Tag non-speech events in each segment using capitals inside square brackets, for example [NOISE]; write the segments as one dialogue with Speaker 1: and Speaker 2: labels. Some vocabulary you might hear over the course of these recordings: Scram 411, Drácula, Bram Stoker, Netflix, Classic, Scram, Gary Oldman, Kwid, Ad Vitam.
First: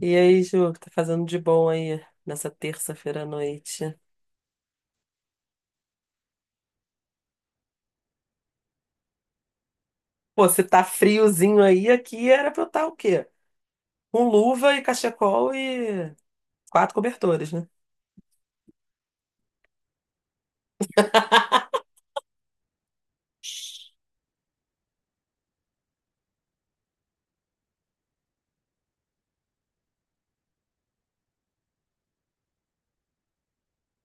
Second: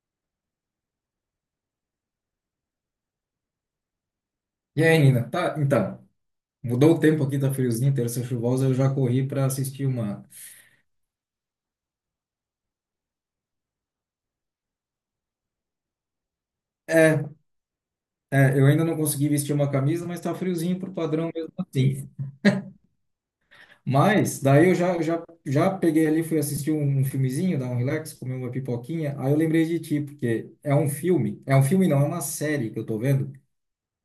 Speaker 1: E aí, Ju, o que tá fazendo de bom aí nessa terça-feira à noite?
Speaker 2: E aí, Nina? Mudou o tempo aqui, tá friozinho, terça chuvosa, eu já corri para assistir uma.
Speaker 1: Pô, se tá friozinho aí, aqui era pra eu estar o quê? Com luva e cachecol e quatro cobertores, né?
Speaker 2: É, eu ainda não consegui vestir uma camisa, mas tá friozinho pro padrão mesmo assim. Mas daí eu já peguei ali, fui assistir um filmezinho, dar um relax, comer uma pipoquinha. Aí eu lembrei de ti, porque é um filme não, é uma série que eu tô vendo,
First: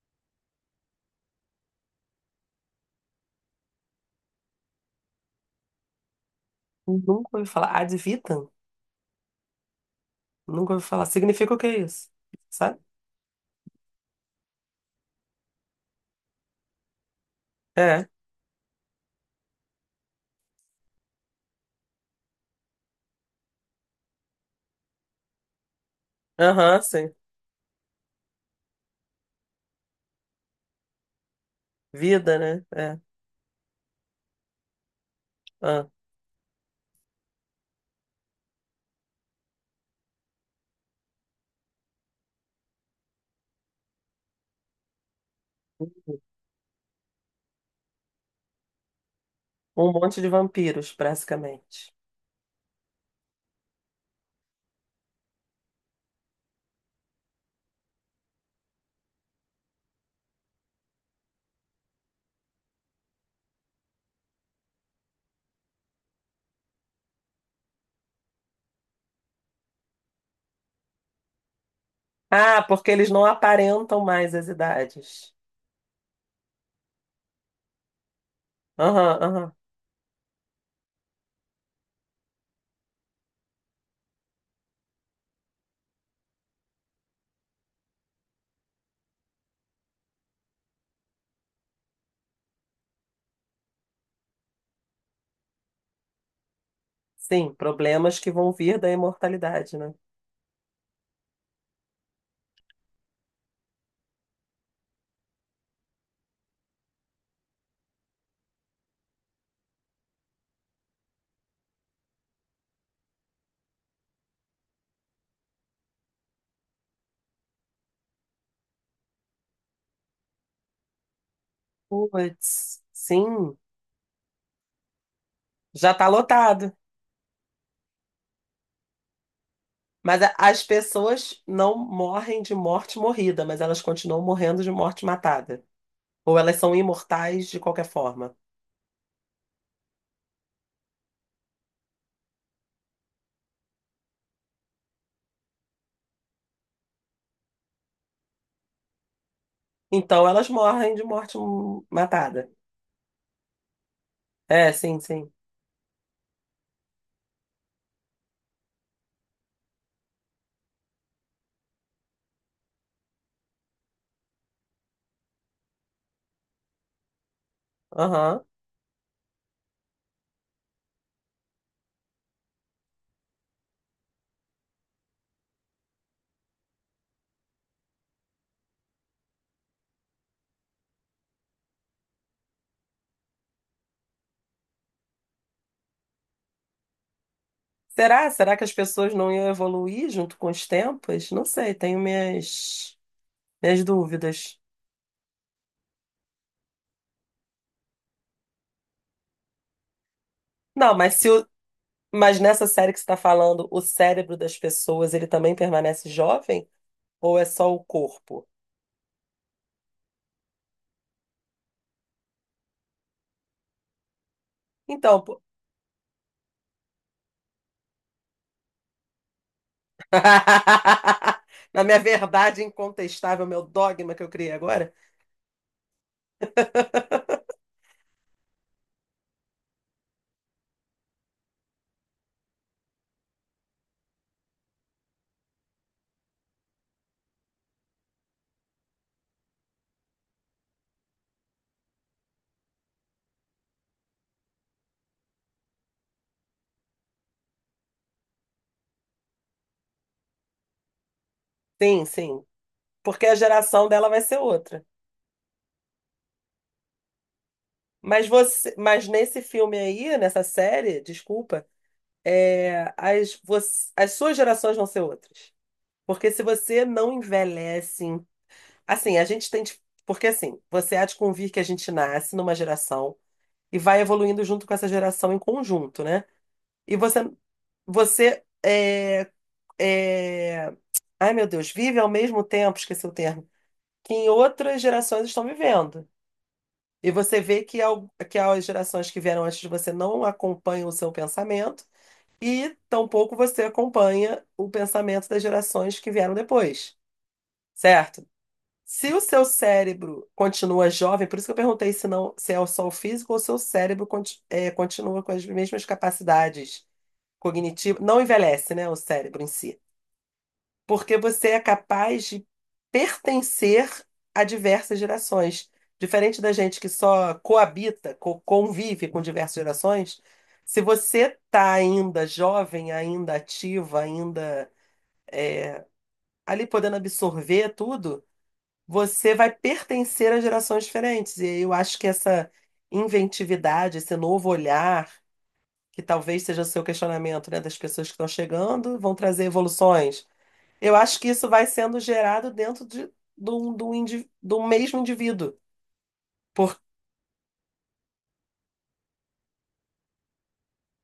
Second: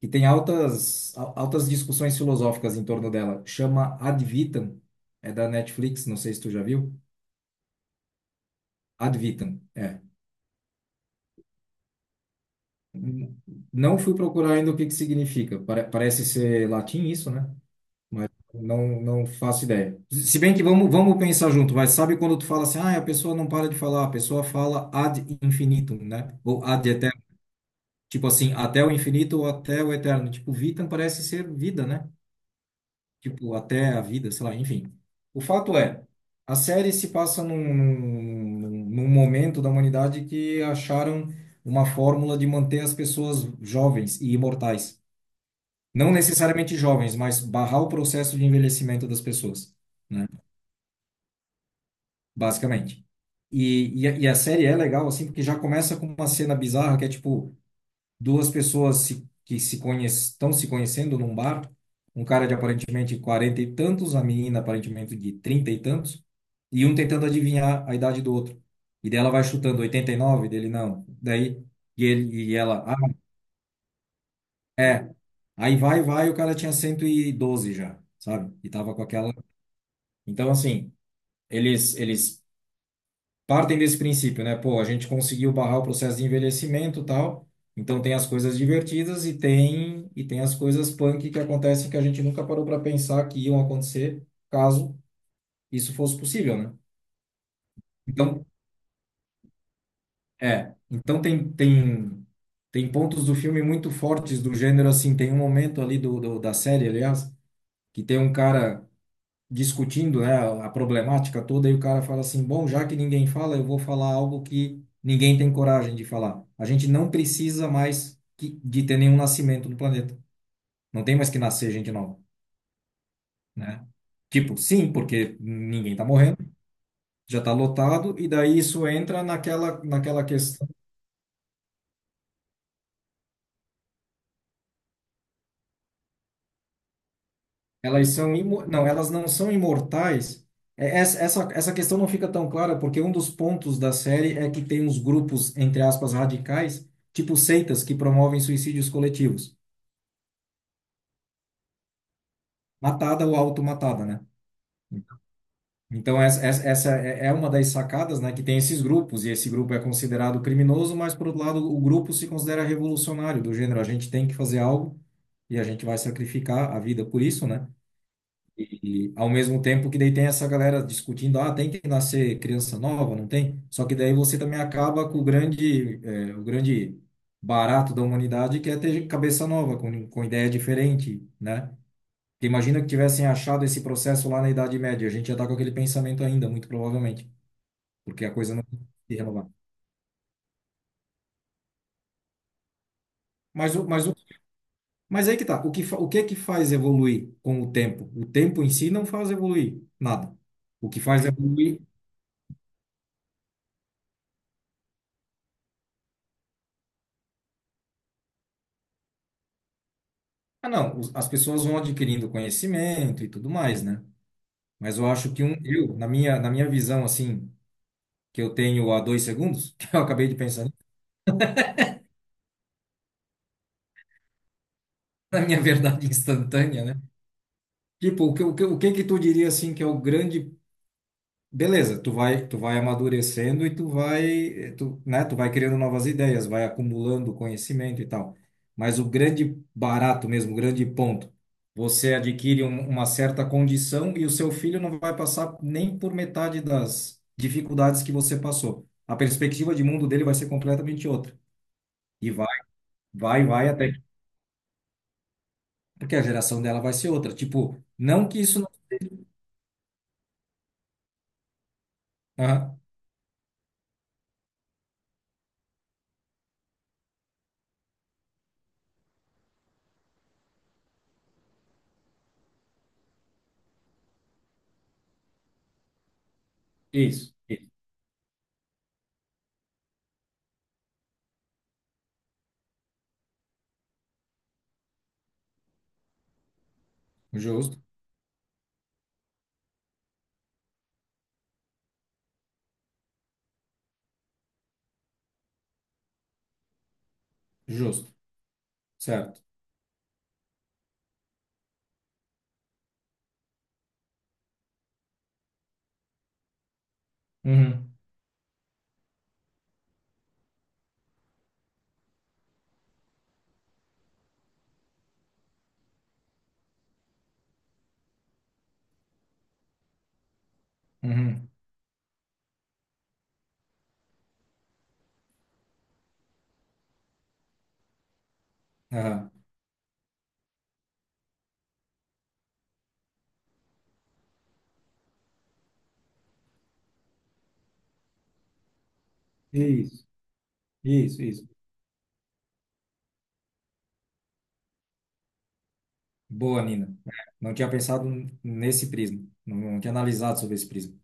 Speaker 2: que tem altas discussões filosóficas em torno dela. Chama Ad Vitam, é da Netflix, não sei se tu já viu.
Speaker 1: Nunca ouvi falar. Ad vitam?
Speaker 2: Ad Vitam. É.
Speaker 1: Nunca ouvi falar. Significa o que é isso? Sabe?
Speaker 2: Não fui procurar ainda o que que significa. Parece ser latim isso, né?
Speaker 1: É.
Speaker 2: Mas não faço ideia. Se bem que vamos pensar junto, mas sabe quando tu fala assim, ah, a pessoa não para de falar, a pessoa fala ad infinitum, né? Ou
Speaker 1: Aham,
Speaker 2: ad
Speaker 1: sim.
Speaker 2: eterno. Tipo assim, até o infinito ou até o eterno. Tipo, vitam parece ser vida, né?
Speaker 1: Vida, né? É.
Speaker 2: Tipo, até a vida, sei lá, enfim. O fato
Speaker 1: Ah.
Speaker 2: é, a série se passa num momento da humanidade que acharam uma fórmula de manter as pessoas jovens e imortais. Não necessariamente jovens, mas barrar o processo de envelhecimento das pessoas,
Speaker 1: Um monte de
Speaker 2: né?
Speaker 1: vampiros, basicamente.
Speaker 2: Basicamente. E a série é legal, assim, porque já começa com uma cena bizarra que é tipo. Duas pessoas se, que se conhec estão se conhecendo num bar, um cara de aparentemente 40 e tantos, a menina aparentemente de 30 e tantos, e um tentando adivinhar a idade do outro. E dela vai chutando 89, dele não. Daí, e ele e
Speaker 1: Ah,
Speaker 2: ela,
Speaker 1: porque
Speaker 2: ah,
Speaker 1: eles não aparentam mais as idades.
Speaker 2: aí vai, o cara tinha 112 já, sabe? E tava com
Speaker 1: Aham,
Speaker 2: aquela.
Speaker 1: aham.
Speaker 2: Então, assim, eles partem desse princípio, né? Pô, a gente conseguiu barrar o processo de envelhecimento, e tal. Então tem as coisas divertidas e tem as coisas punk que acontecem que a gente nunca parou para pensar que iam acontecer caso isso fosse possível, né?
Speaker 1: Sim, problemas que
Speaker 2: Então,
Speaker 1: vão vir da imortalidade, né?
Speaker 2: é, então tem tem pontos do filme muito fortes do gênero assim, tem um momento ali do, do da série, aliás, que tem um cara discutindo, né, a problemática toda, e o cara fala assim: bom, já que ninguém fala, eu vou falar algo que ninguém tem coragem de falar. A gente não precisa de ter nenhum nascimento no planeta. Não tem mais que nascer gente nova,
Speaker 1: Puts, sim.
Speaker 2: né? Tipo, sim, porque
Speaker 1: Já
Speaker 2: ninguém tá
Speaker 1: está
Speaker 2: morrendo,
Speaker 1: lotado.
Speaker 2: já tá lotado, e daí isso entra
Speaker 1: Mas
Speaker 2: naquela
Speaker 1: a- as
Speaker 2: questão.
Speaker 1: pessoas não morrem de morte morrida, mas elas continuam morrendo de morte matada. Ou elas são imortais de qualquer
Speaker 2: Elas são
Speaker 1: forma.
Speaker 2: imo... não, elas não são imortais. É. Essa questão não fica tão clara porque um dos pontos da série é que tem uns grupos, entre aspas, radicais, tipo seitas que promovem suicídios coletivos,
Speaker 1: Então elas morrem de morte matada.
Speaker 2: matada ou automatada, né?
Speaker 1: É, sim, sim.
Speaker 2: Então essa é é uma das sacadas, né, que tem esses grupos e esse grupo é considerado criminoso, mas por outro lado o grupo se considera revolucionário do gênero, a gente tem que fazer algo e a gente vai sacrificar a vida por isso, né?
Speaker 1: Aham.
Speaker 2: E ao mesmo tempo que daí tem essa galera discutindo, ah, tem que nascer criança nova, não tem? Só que daí você também acaba com o grande, o grande barato da humanidade, que é ter cabeça nova, com ideia diferente, né? Porque imagina que tivessem achado esse processo lá na Idade Média, a gente ia estar com aquele pensamento ainda, muito provavelmente, porque
Speaker 1: Será?
Speaker 2: a
Speaker 1: Será
Speaker 2: coisa
Speaker 1: que
Speaker 2: não
Speaker 1: as pessoas
Speaker 2: se
Speaker 1: não iam
Speaker 2: renovar.
Speaker 1: evoluir junto com os tempos? Não sei, tenho
Speaker 2: Mas
Speaker 1: minhas
Speaker 2: o, mas o,
Speaker 1: dúvidas.
Speaker 2: mas aí que tá, o que é que faz evoluir com o tempo? O tempo em si não faz evoluir nada. O
Speaker 1: Não,
Speaker 2: que
Speaker 1: mas
Speaker 2: faz
Speaker 1: se o-
Speaker 2: evoluir
Speaker 1: Mas nessa série que você está falando, o cérebro das pessoas, ele também permanece jovem? Ou é só o corpo?
Speaker 2: ah, não, os- as pessoas vão adquirindo conhecimento e tudo mais, né? Mas eu
Speaker 1: Então,
Speaker 2: acho que um, eu, na minha visão, assim, que eu tenho há dois segundos, [LAUGHS] que eu acabei de pensar,
Speaker 1: [LAUGHS] na minha verdade incontestável, meu dogma que eu criei agora?
Speaker 2: na minha verdade instantânea, né? Tipo, o que que tu diria, assim, que é o grande beleza, tu vai amadurecendo e né, tu vai criando novas ideias, vai acumulando conhecimento e tal. Mas o grande barato mesmo, o grande ponto, você adquire uma certa condição e o seu filho não vai passar nem por metade das dificuldades que você passou. A perspectiva de mundo dele vai ser completamente outra.
Speaker 1: Sim,
Speaker 2: E
Speaker 1: sim. Porque a
Speaker 2: vai
Speaker 1: geração
Speaker 2: até que-
Speaker 1: dela vai ser outra.
Speaker 2: porque a geração dela vai ser outra. Tipo,
Speaker 1: Mas
Speaker 2: não que isso não...
Speaker 1: você, mas nesse filme aí, nessa série, desculpa,
Speaker 2: Aham,
Speaker 1: as suas gerações vão ser outras. Porque se você não envelhece, assim, a gente tem, de- porque assim, você há de convir que a gente nasce numa geração e vai evoluindo junto com essa geração em conjunto, né? E você,
Speaker 2: isso, isso.
Speaker 1: você é, é, ai meu Deus, vive ao mesmo tempo, esqueci o termo, que em outras gerações estão vivendo. E você vê
Speaker 2: Justo,
Speaker 1: que as gerações que vieram antes de você não acompanham o seu pensamento e tampouco você acompanha o pensamento das gerações que vieram depois,
Speaker 2: justo,
Speaker 1: certo? Se o
Speaker 2: certo.
Speaker 1: seu cérebro continua jovem, por isso que eu perguntei se não, se é só o físico ou se o seu cérebro continua com as mesmas capacidades
Speaker 2: Uhum,
Speaker 1: cognitivas, não envelhece, né, o cérebro em si. Porque você é capaz de pertencer a diversas gerações. Diferente da gente que só convive com diversas gerações, se você
Speaker 2: uhum,
Speaker 1: está ainda jovem, ainda ativa, ainda ali podendo absorver tudo,
Speaker 2: aham.
Speaker 1: você vai pertencer a gerações diferentes. E eu acho que essa inventividade, esse novo olhar, que talvez seja o seu questionamento, né, das pessoas que estão chegando, vão trazer
Speaker 2: Isso,
Speaker 1: evoluções, eu acho
Speaker 2: isso,
Speaker 1: que
Speaker 2: isso.
Speaker 1: isso vai sendo gerado dentro de, do, do, indi- do mesmo indivíduo.
Speaker 2: Boa,
Speaker 1: Por-
Speaker 2: Nina. É, não tinha pensado nesse prisma. Não, não tinha analisado sobre esse prisma.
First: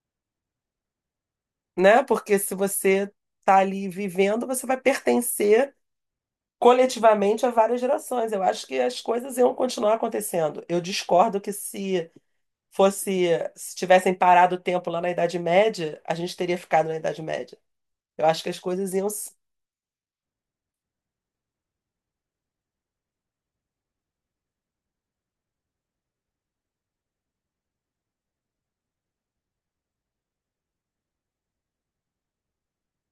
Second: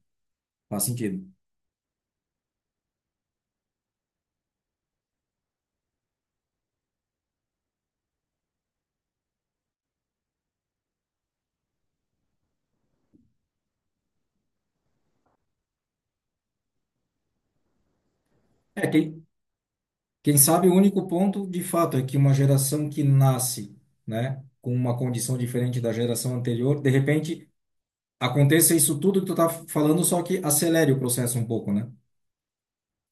Speaker 2: Faz sentido.
Speaker 1: né? Porque se você está ali vivendo, você vai pertencer coletivamente a várias gerações. Eu acho que as coisas iam continuar acontecendo. Eu discordo que fosse, se tivessem parado o tempo lá na Idade Média, a gente teria ficado na Idade Média. Eu acho que as
Speaker 2: É,
Speaker 1: coisas iam.
Speaker 2: quem sabe o único ponto, de fato, é que uma geração que nasce, né, com uma condição diferente da geração anterior, de repente aconteça isso tudo que tu tá falando, só que acelere o processo um pouco, né?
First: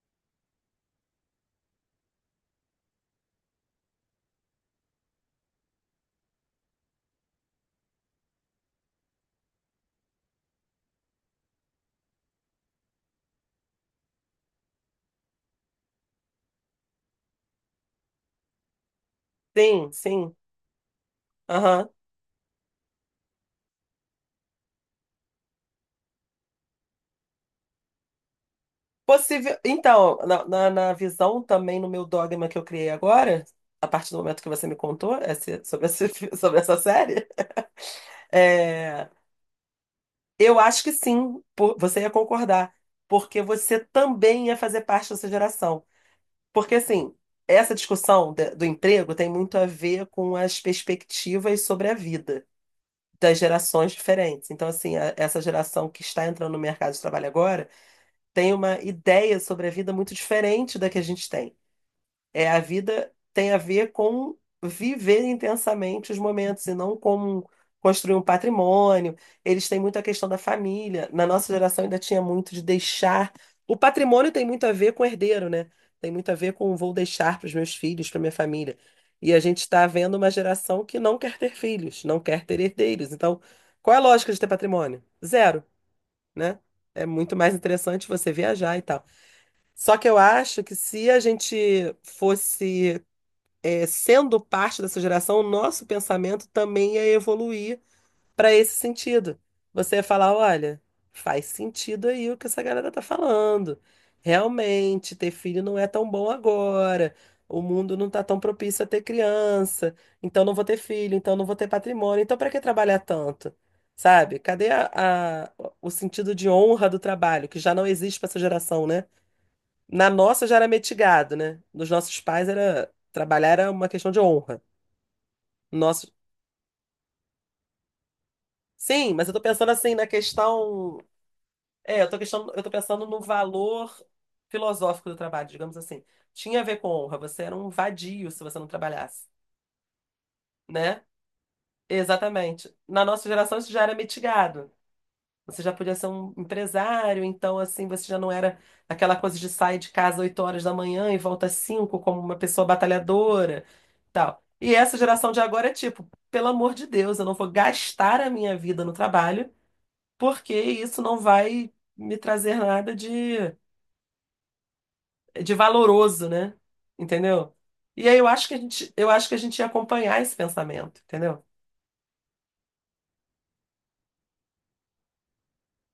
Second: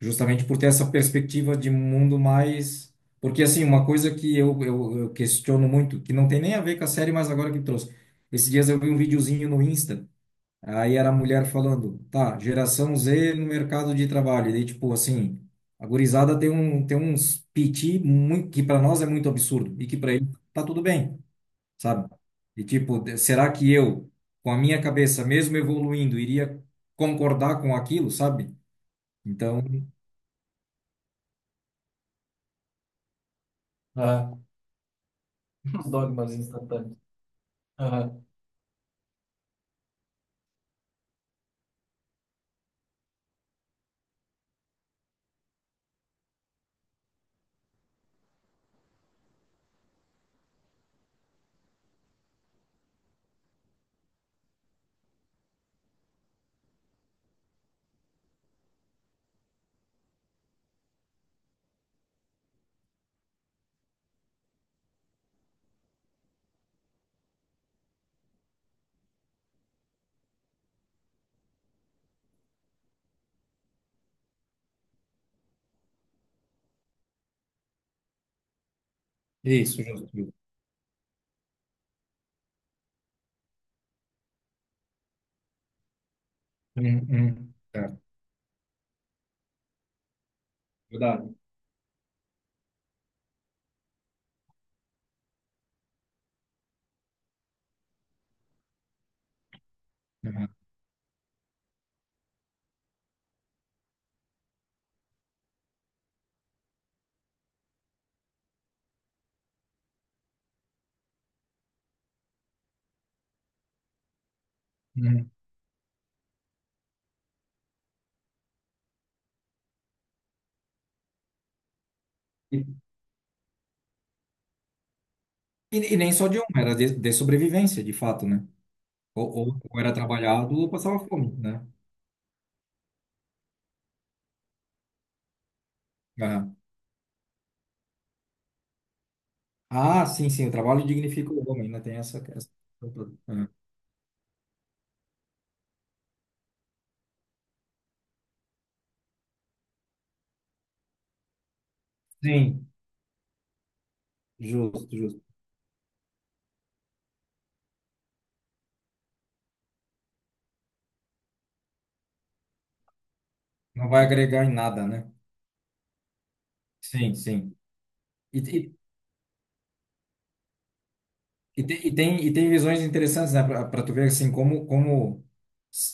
Speaker 2: Justamente por ter essa perspectiva de mundo mais. Porque, assim, uma coisa que eu questiono muito, que não tem nem a ver com a série, mas agora que trouxe. Esses dias eu vi um videozinho no Insta. Aí era a mulher falando, tá, geração Z no mercado de trabalho. E daí, tipo, assim, a gurizada tem, tem uns piti muito, que para nós é muito absurdo e
Speaker 1: Sim,
Speaker 2: que para ele
Speaker 1: sim.
Speaker 2: tá tudo bem, sabe? E, tipo, será que eu, com a minha cabeça, mesmo evoluindo, iria concordar com aquilo, sabe?
Speaker 1: Possível.
Speaker 2: Então,
Speaker 1: Então, na visão também, no meu dogma que eu criei agora, a partir do
Speaker 2: ah,
Speaker 1: momento que você me contou
Speaker 2: os
Speaker 1: esse
Speaker 2: dogmas
Speaker 1: [LAUGHS] sobre essa
Speaker 2: instantâneos.
Speaker 1: série,
Speaker 2: Aham.
Speaker 1: é, eu acho que sim, você ia concordar, porque você também ia fazer parte dessa geração. Porque, assim, essa do emprego tem muito a ver com as perspectivas sobre a vida das gerações diferentes. Então, assim, essa geração que está entrando no mercado de trabalho agora tem uma ideia sobre a vida muito diferente da que a gente tem. É, a vida tem a ver com viver intensamente os momentos e não com construir um patrimônio. Eles têm muito a questão da família. Na nossa geração ainda tinha muito de deixar. O patrimônio tem muito a ver com herdeiro, né? Tem muito a ver com vou deixar para os meus filhos, para minha família. E a gente
Speaker 2: Isso,
Speaker 1: está
Speaker 2: justo.
Speaker 1: vendo uma
Speaker 2: Justo.
Speaker 1: geração que não quer ter filhos, não quer ter herdeiros. Então, qual é a lógica de ter patrimônio? Zero, né? É
Speaker 2: Uhum.
Speaker 1: muito mais
Speaker 2: Uhum. Certo.
Speaker 1: interessante você viajar e tal. Só que eu acho que se a
Speaker 2: Verdade.
Speaker 1: gente fosse, é, sendo parte dessa geração, o nosso pensamento também ia evoluir para esse sentido. Você ia falar,
Speaker 2: Aham.
Speaker 1: olha, faz sentido aí o que essa galera tá falando. Realmente, ter filho não é tão bom agora. O mundo não tá tão propício a ter criança. Então não vou ter filho, então não vou ter patrimônio. Então para que trabalhar tanto? Sabe? Cadê
Speaker 2: Uhum.
Speaker 1: o sentido de honra do trabalho, que já não existe para essa geração, né? Na nossa já era metigado, né? Nos nossos pais
Speaker 2: E,
Speaker 1: era trabalhar, era uma questão de honra.
Speaker 2: e
Speaker 1: Nosso...
Speaker 2: nem só de uma, era de sobrevivência, de fato, né?
Speaker 1: Sim, mas eu tô pensando
Speaker 2: Ou era
Speaker 1: assim na
Speaker 2: trabalhado ou passava
Speaker 1: questão,
Speaker 2: fome, né?
Speaker 1: eu tô pensando no valor filosófico do trabalho, digamos assim.
Speaker 2: Aham.
Speaker 1: Tinha a ver com honra, você era um vadio se você não trabalhasse,
Speaker 2: Ah, sim, sim, o trabalho
Speaker 1: né?
Speaker 2: dignifica o homem, né? Tem essa...
Speaker 1: Exatamente. Na nossa
Speaker 2: Aham.
Speaker 1: geração isso já era mitigado. Você já podia ser um empresário, então assim, você já não era aquela coisa de sair de casa 8 horas da manhã e volta às 5 como uma pessoa
Speaker 2: Sim,
Speaker 1: batalhadora, tal. E
Speaker 2: justo,
Speaker 1: essa
Speaker 2: justo.
Speaker 1: geração de agora é tipo, pelo amor de Deus, eu não vou gastar a minha vida no trabalho, porque isso não vai me trazer nada
Speaker 2: Não vai agregar em nada, né?
Speaker 1: de valoroso, né?
Speaker 2: Sim,
Speaker 1: Entendeu?
Speaker 2: sim.
Speaker 1: E aí eu
Speaker 2: E,
Speaker 1: acho
Speaker 2: e,
Speaker 1: eu acho que a gente ia acompanhar esse pensamento, entendeu?
Speaker 2: e tem visões interessantes, né? Para tu ver, assim, como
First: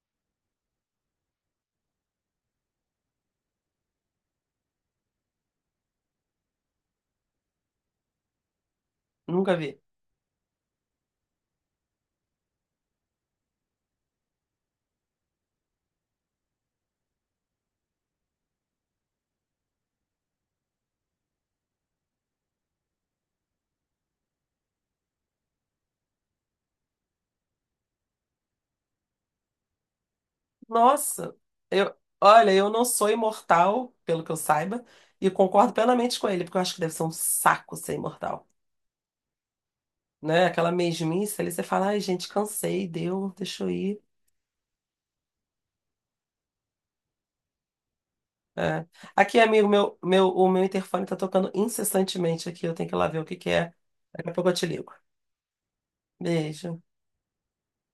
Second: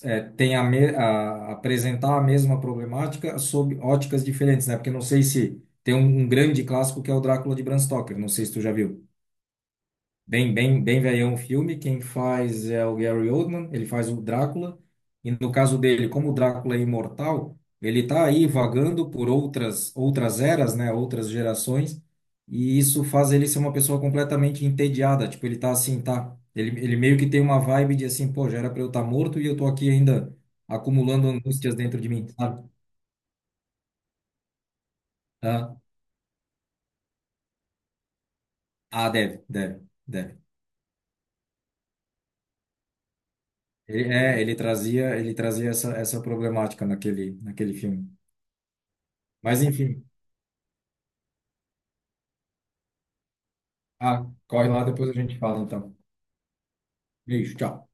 Speaker 2: é, tem a apresentar a mesma problemática sob óticas diferentes, né? Porque não sei se tem um grande clássico que é o Drácula de Bram Stoker, não sei se tu já viu.
Speaker 1: Nunca vi.
Speaker 2: Bem velhão o filme. Quem faz é o Gary Oldman, ele faz o Drácula. E no caso dele, como o Drácula é imortal, ele está aí vagando por outras eras, né, outras gerações, e isso faz ele ser uma pessoa completamente entediada, tipo, ele tá assim, tá, ele meio que tem uma vibe de assim, pô, já era para eu estar morto e eu tô aqui ainda acumulando
Speaker 1: Nossa,
Speaker 2: angústias dentro de mim,
Speaker 1: olha,
Speaker 2: sabe?
Speaker 1: eu não sou imortal, pelo que eu saiba, e concordo
Speaker 2: Ah,
Speaker 1: plenamente com ele, porque eu acho que deve ser um saco ser imortal,
Speaker 2: deve, deve.
Speaker 1: né? Aquela mesmice ali, você fala, ai, gente, cansei, deu, deixa eu ir.
Speaker 2: Ele trazia essa, essa problemática naquele filme.
Speaker 1: É. Aqui,
Speaker 2: Mas
Speaker 1: amigo,
Speaker 2: enfim,
Speaker 1: o meu interfone tá tocando incessantemente aqui, eu tenho que ir lá ver o que que é.
Speaker 2: ah,
Speaker 1: Daqui a pouco eu te
Speaker 2: corre lá,
Speaker 1: ligo.
Speaker 2: depois a gente fala então.
Speaker 1: Beijo.
Speaker 2: Beijo, tchau.